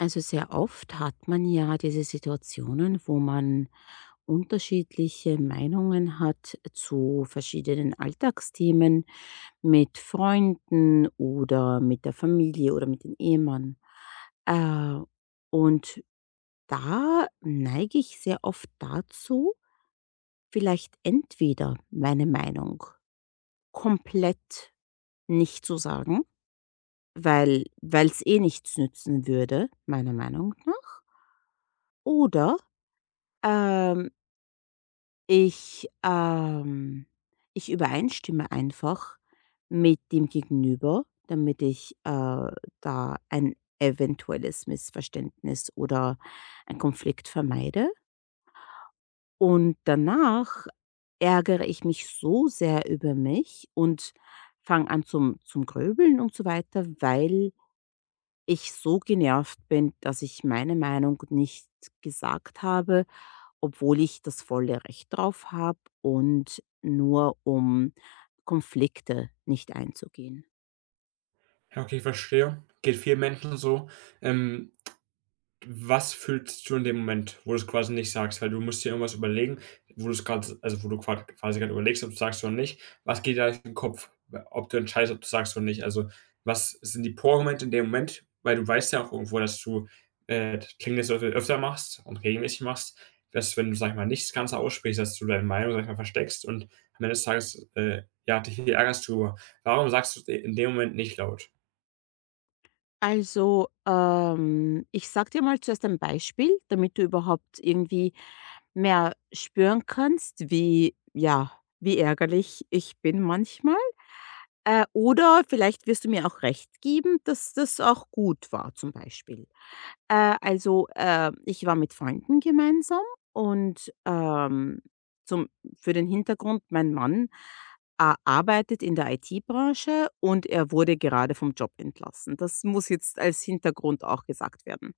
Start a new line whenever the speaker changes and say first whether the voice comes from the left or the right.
left: Also sehr oft hat man ja diese Situationen, wo man unterschiedliche Meinungen hat zu verschiedenen Alltagsthemen mit Freunden oder mit der Familie oder mit dem Ehemann. Äh, und da neige ich sehr oft dazu, vielleicht entweder meine Meinung komplett nicht zu sagen, weil es eh nichts nützen würde, meiner Meinung nach. Oder, ähm, ich übereinstimme einfach mit dem Gegenüber, damit ich da ein eventuelles Missverständnis oder einen Konflikt vermeide. Und danach ärgere ich mich so sehr über mich und fange an zum Gröbeln und so weiter, weil ich so genervt bin, dass ich meine Meinung nicht gesagt habe, obwohl ich das volle Recht drauf habe und nur um Konflikte nicht einzugehen.
right: Ja, okay, verstehe. Geht vielen Menschen so. Ähm, Was fühlst du in dem Moment, wo du es quasi nicht sagst? Weil du musst dir irgendwas überlegen, wo du es gerade, also, wo du quasi gerade überlegst, ob du's sagst oder nicht. Was geht da durch den Kopf, ob du entscheidest, ob du sagst oder nicht? Also, was sind die Power-Momente in dem Moment? Weil du weißt ja auch irgendwo, dass du, Klingeltöte öfter machst und regelmäßig machst, dass wenn du, sag ich mal, nicht das Ganze aussprichst, dass du deine Meinung, sag ich mal, versteckst und am Ende des Tages, ja, dich ärgerst du. Warum sagst du i in dem Moment nicht laut?
left: Also, ich sage dir mal zuerst ein Beispiel, damit du überhaupt irgendwie mehr spüren kannst, wie, ja, wie ärgerlich ich bin manchmal. Oder vielleicht wirst du mir auch recht geben, dass das auch gut war, zum Beispiel. Ich war mit Freunden gemeinsam und, zum für den Hintergrund, mein Mann, arbeitet in der IT-Branche und er wurde gerade vom Job entlassen. Das muss jetzt als Hintergrund auch gesagt werden.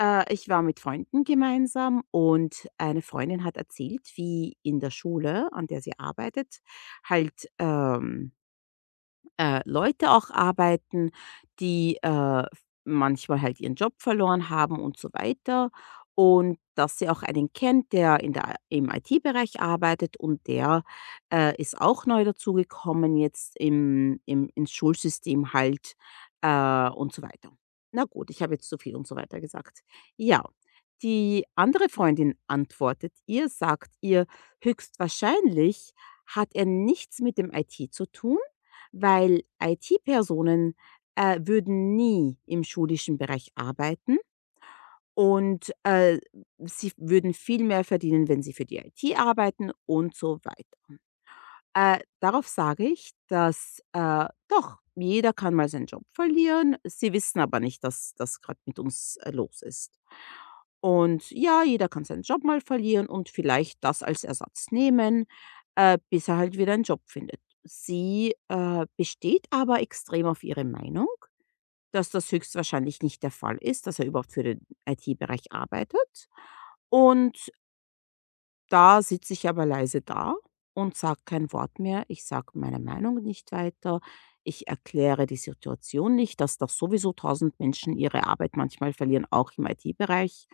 left: Ich war mit Freunden gemeinsam und eine Freundin hat erzählt, wie in der Schule, an der sie arbeitet, halt, Leute auch arbeiten, die, manchmal halt ihren Job verloren haben und so weiter. Und dass sie auch einen kennt, der in der im IT-Bereich arbeitet und der, ist auch neu dazugekommen jetzt im ins Schulsystem halt, und so weiter. Na gut, ich habe jetzt zu viel und so weiter gesagt. Ja, die andere Freundin antwortet ihr, sagt ihr, höchstwahrscheinlich hat er nichts mit dem IT zu tun, weil IT-Personen, würden nie im schulischen Bereich arbeiten und, sie würden viel mehr verdienen, wenn sie für die IT arbeiten und so weiter. Darauf sage ich, dass, doch, jeder kann mal seinen Job verlieren. Sie wissen aber nicht, dass das gerade mit uns los ist. Und ja, jeder kann seinen Job mal verlieren und vielleicht das als Ersatz nehmen, bis er halt wieder einen Job findet. Sie besteht aber extrem auf ihre Meinung, dass das höchstwahrscheinlich nicht der Fall ist, dass er überhaupt für den IT-Bereich arbeitet. Und da sitze ich aber leise da und sage kein Wort mehr. Ich sage meine Meinung nicht weiter. Ich erkläre die Situation nicht, dass doch sowieso tausend Menschen ihre Arbeit manchmal verlieren, auch im IT-Bereich.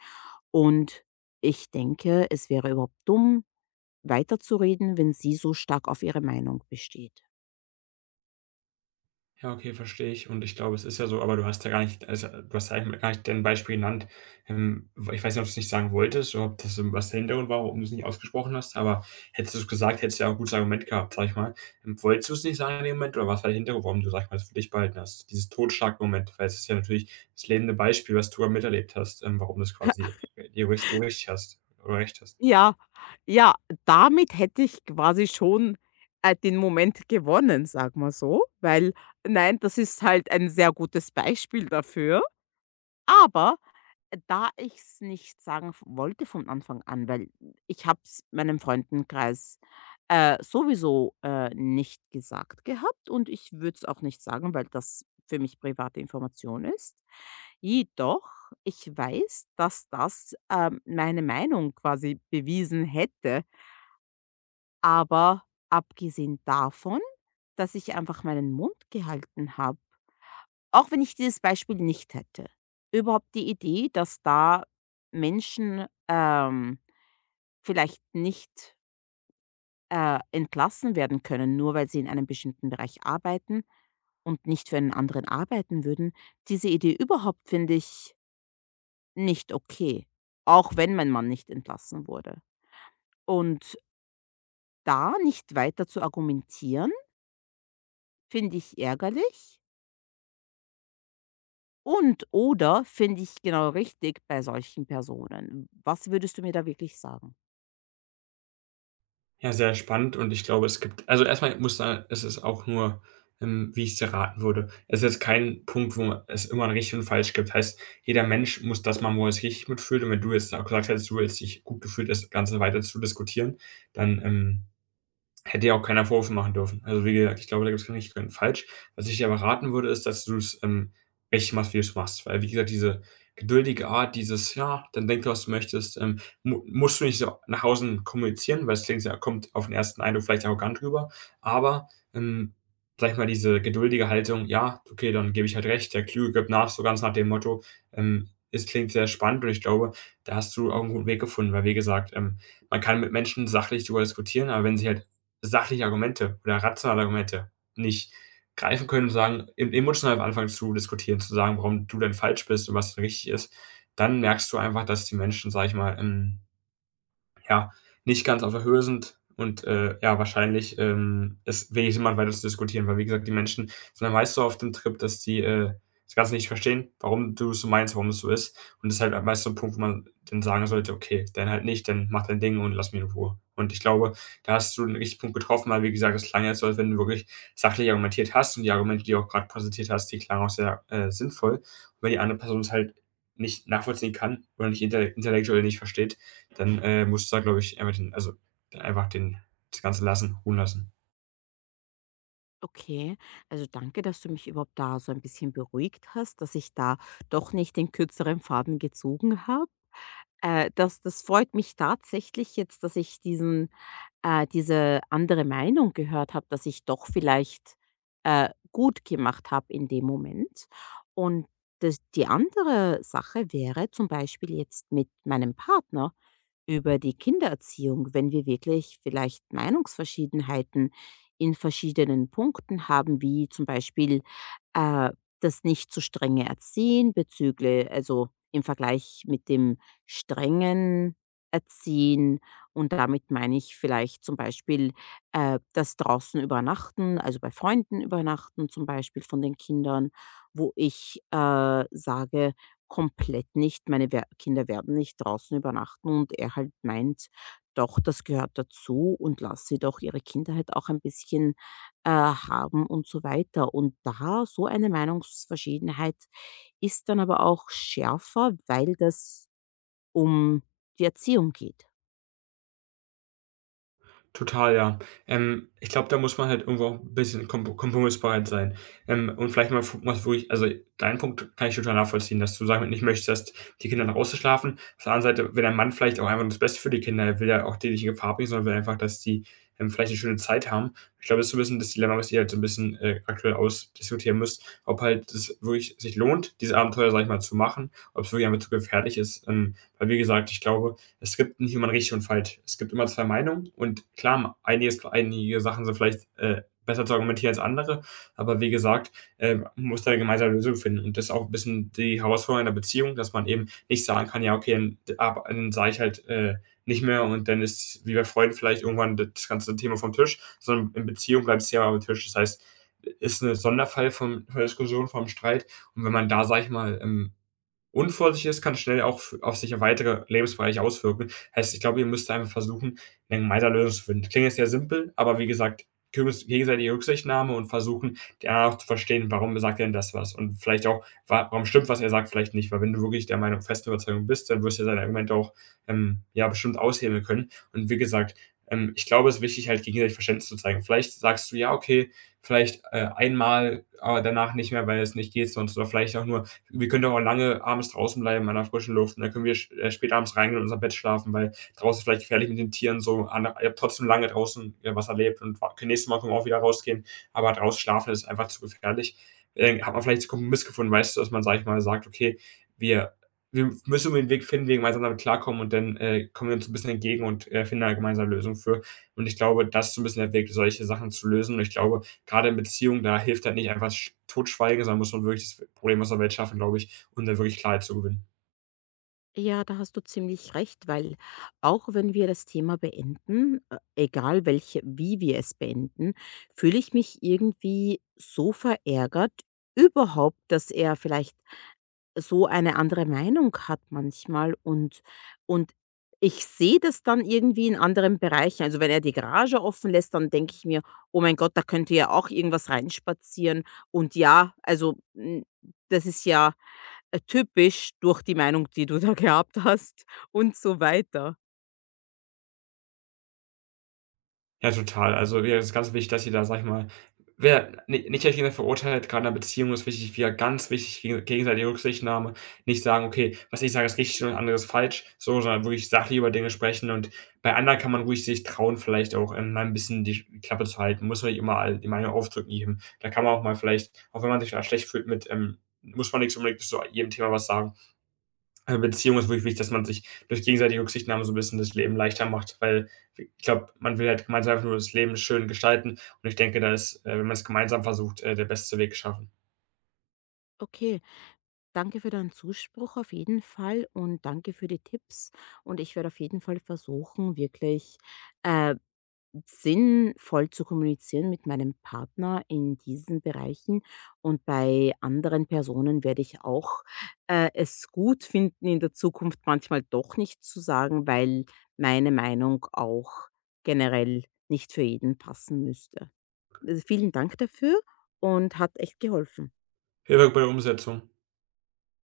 left: Und ich denke, es wäre überhaupt dumm, weiterzureden, wenn sie so stark auf ihre Meinung besteht.
right: Ja, okay, verstehe ich. Und ich glaube, es ist ja so, aber du hast ja gar nicht, also du hast ja eigentlich gar nicht dein Beispiel genannt. Ich weiß nicht, ob du es nicht sagen wolltest oder ob das so was der Hintergrund war, warum du es nicht ausgesprochen hast, aber hättest du es gesagt, hättest du ja auch ein gutes Argument gehabt, sag ich mal. Wolltest du es nicht sagen in dem Moment oder was war der Hintergrund, warum du, sag ich mal, das für dich behalten hast? Dieses Totschlagmoment, weil es ist ja natürlich das lebende Beispiel, was du ja miterlebt hast, warum du es quasi so richtig hast oder recht hast.
left: Ja, ja, damit hätte ich quasi schon, den Moment gewonnen, sag mal so, weil nein, das ist halt ein sehr gutes Beispiel dafür. Aber da ich es nicht sagen f wollte von Anfang an, weil ich habe es meinem Freundenkreis, sowieso, nicht gesagt gehabt und ich würde es auch nicht sagen, weil das für mich private Information ist. Jedoch, ich weiß, dass das, meine Meinung quasi bewiesen hätte, aber abgesehen davon, dass ich einfach meinen Mund gehalten habe, auch wenn ich dieses Beispiel nicht hätte. Überhaupt die Idee, dass da Menschen, vielleicht nicht, entlassen werden können, nur weil sie in einem bestimmten Bereich arbeiten und nicht für einen anderen arbeiten würden. Diese Idee überhaupt finde ich nicht okay, auch wenn mein Mann nicht entlassen wurde. Und da nicht weiter zu argumentieren, finde ich ärgerlich. Und oder finde ich genau richtig bei solchen Personen? Was würdest du mir da wirklich sagen?
right: Ja, sehr spannend und ich glaube, es gibt also erstmal muss da es ist auch nur, wie ich es erraten würde. Es ist kein Punkt, wo es immer ein richtig und falsch gibt. Heißt, jeder Mensch muss das machen, wo er sich richtig mitfühlt und wenn du jetzt auch gesagt hättest, du hättest dich gut gefühlt, das Ganze weiter zu diskutieren, dann, hätte ja auch keiner Vorwürfe machen dürfen. Also, wie gesagt, ich glaube, da gibt's kein richtig, kein falsch. Was ich dir aber raten würde, ist, dass du's, richtig machst, wie du's machst. Weil, wie gesagt, diese geduldige Art, dieses: „Ja, dann denk, was du möchtest“, mu musst du nicht so nach außen kommunizieren, weil es klingt ja kommt auf den ersten Eindruck vielleicht arrogant rüber. Aber, ähm, sage ich mal, diese geduldige Haltung: „Ja, okay, dann gebe ich halt recht, der Kluge gibt nach“, so ganz nach dem Motto, ähm, es klingt sehr spannend und ich glaube, da hast du auch einen guten Weg gefunden, weil, wie gesagt, man kann mit Menschen sachlich darüber diskutieren, aber wenn sie halt sachliche Argumente oder rationale Argumente nicht greifen können und sagen emotional anfangen zu diskutieren, zu sagen, warum du denn falsch bist und was richtig ist, dann merkst du einfach, dass die Menschen, sage ich mal, ja, nicht ganz auf der Höhe sind und, ja, wahrscheinlich, es wenig Sinn macht, weiter zu diskutieren, weil, wie gesagt, die Menschen sind dann meist so auf dem Trip, dass die, das Ganze nicht verstehen, warum du es so meinst, warum es so ist. Und das ist halt meist so 'n Punkt, wo man dann sagen sollte: „Okay, dann halt nicht, dann mach dein Ding und lass mich in Ruhe.“ Und ich glaube, da hast du 'n richtigen Punkt getroffen, weil, wie gesagt, das klang jetzt so, als wenn du wirklich sachlich argumentiert hast und die Argumente, die du auch gerade präsentiert hast, die klangen auch sehr, sinnvoll. Und wenn die andere Person es halt nicht nachvollziehen kann oder nicht intellektuell nicht versteht dann, musst du da, glaube ich, einfach den also, einfach den das Ganze lassen, ruhen lassen.
left: Okay, also danke, dass du mich überhaupt da so ein bisschen beruhigt hast, dass ich da doch nicht den kürzeren Faden gezogen habe. Das freut mich tatsächlich jetzt, dass ich diese andere Meinung gehört habe, dass ich doch vielleicht, gut gemacht habe in dem Moment. Und das die andere Sache wäre zum Beispiel jetzt mit meinem Partner über die Kindererziehung, wenn wir wirklich vielleicht Meinungsverschiedenheiten in verschiedenen Punkten haben, wie zum Beispiel, äh, das nicht zu strenge Erziehen bezüglich, also, im Vergleich mit dem strengen Erziehen. Und damit meine ich vielleicht zum Beispiel das draußen übernachten, also bei Freunden übernachten zum Beispiel von den Kindern, wo ich sage, komplett nicht, meine Wer Kinder werden nicht draußen übernachten und er halt meint, doch, das gehört dazu und lass sie doch ihre Kindheit auch ein bisschen haben und so weiter. Und da so eine Meinungsverschiedenheit ist dann aber auch schärfer, weil das um die Erziehung geht.
right: Total, ja. Ich glaube, da muss man halt irgendwo auch 'n bisschen kompo kompromissbereit sein. Und vielleicht mal fu was, wo also, deinen Punkt kann ich total nachvollziehen, dass du damit nicht möchtest, dass die Kinder nach Hause schlafen. Auf der anderen Seite will ein Mann vielleicht auch einfach nur das Beste für die Kinder. Er will ja auch die nicht in Gefahr bringen, sondern will einfach, dass die, vielleicht eine schöne Zeit haben. Ich glaube, das ist so ein bisschen das Dilemma, was ihr halt so ein bisschen, aktuell ausdiskutieren müsst, ob halt es wirklich sich lohnt, diese Abenteuer, sage ich mal, zu machen, ob es wirklich einfach zu gefährlich ist. Weil wie gesagt, ich glaube es gibt nicht immer ein richtig und falsch. Es gibt immer zwei Meinungen und klar, einiges, einige Sachen sind vielleicht besser zu argumentieren als andere, aber wie gesagt, man muss da eine gemeinsame Lösung finden und das ist auch ein bisschen die Herausforderung in der Beziehung, dass man eben nicht sagen kann, ja, okay, dann, dann sage ich halt nicht mehr und dann ist, wie bei Freunden vielleicht irgendwann das ganze Thema vom Tisch, sondern in Beziehung bleibt das Thema am Tisch. Das heißt, ist ein Sonderfall vom, von der Diskussion, vom Streit und wenn man da, sag ich mal, Unvorsichtiges kann schnell auch f auf sich weitere Lebensbereiche auswirken. Heißt, ich glaube, ihr müsst einfach versuchen, 'ne gemeinsame zu finden. Klingt jetzt sehr simpel, aber wie gesagt, geges gegenseitige Rücksichtnahme und versuchen, den anderen auch zu verstehen, warum sagt er denn das was und vielleicht auch, wa warum stimmt, was er sagt, vielleicht nicht. Weil wenn du wirklich der Meinung festen Überzeugung bist, dann wirst du ja seine Argumente auch, ja, bestimmt aushebeln können. Und wie gesagt, ich glaube, es ist wichtig, halt gegenseitig Verständnis zu zeigen. Vielleicht sagst du: „Ja, okay“, vielleicht, einmal, aber danach nicht mehr, weil es nicht geht sonst oder vielleicht auch nur: wir können doch auch lange abends draußen bleiben an der frischen Luft und dann können wir spät abends reingehen und in unser Bett schlafen, weil draußen ist vielleicht gefährlich mit den Tieren so. An, ich habe trotzdem lange draußen was erlebt und nächstes Mal können wir auch wieder rausgehen, aber draußen schlafen ist einfach zu gefährlich. Hat man vielleicht einen Kompromiss gefunden, weißt du, dass man, sag ich mal, sagt, okay, wir, wir müssen irgendwie einen Weg finden, wie wir gemeinsam damit klarkommen und dann kommen wir uns ein bisschen entgegen und finden da gemeinsam Lösung für. Und ich glaube, das ist so ein bisschen der Weg, solche Sachen zu lösen. Und ich glaube, gerade in Beziehungen, da hilft halt nicht einfach Totschweigen, sondern muss man wirklich das Problem aus der Welt schaffen, glaube ich, um da wirklich Klarheit zu gewinnen.
left: Ja, da hast du ziemlich recht, weil auch wenn wir das Thema beenden, egal welche, wie wir es beenden, fühle ich mich irgendwie so verärgert überhaupt, dass er vielleicht so eine andere Meinung hat manchmal und ich sehe das dann irgendwie in anderen Bereichen. Also wenn er die Garage offen lässt, dann denke ich mir, oh mein Gott, da könnte ja auch irgendwas reinspazieren. Und ja, also das ist ja typisch durch die Meinung, die du da gehabt hast und so weiter.
right: Ja, total. Also, ja, das ist ganz wichtig, dass ihr da, sage ich mal wer ni nicht gleich jemand verurteilt, gerade in 'ner Beziehung ist wichtig wieder ganz wichtig gegenseitige Rücksichtnahme. Nicht sagen: „Okay, was ich sage, ist richtig und anderes falsch“, so, sondern wirklich sachlich über Dinge sprechen und bei anderen kann man ruhig sich trauen, vielleicht auch, mal 'n bisschen die Klappe zu halten. Muss man nicht immer all die Meinung aufdrücken jedem. Da kann man auch mal vielleicht, auch wenn man sich da schlecht fühlt mit, muss man nicht unbedingt zu jedem Thema was sagen. Beziehung ist wirklich wichtig, dass man sich durch gegenseitige Rücksichtnahme so 'n bisschen das Leben leichter macht, weil ich glaube, man will halt gemeinsam einfach nur das Leben schön gestalten und ich denke, da ist, wenn man es gemeinsam versucht, der beste Weg geschaffen.
left: Okay, danke für deinen Zuspruch auf jeden Fall und danke für die Tipps. Und ich werde auf jeden Fall versuchen, wirklich äh, sinnvoll zu kommunizieren mit meinem Partner in diesen Bereichen. Und bei anderen Personen werde ich auch es gut finden, in der Zukunft manchmal doch nicht zu sagen, weil meine Meinung auch generell nicht für jeden passen müsste. Also vielen Dank dafür, und hat echt geholfen.
right: Viel Glück bei der Umsetzung.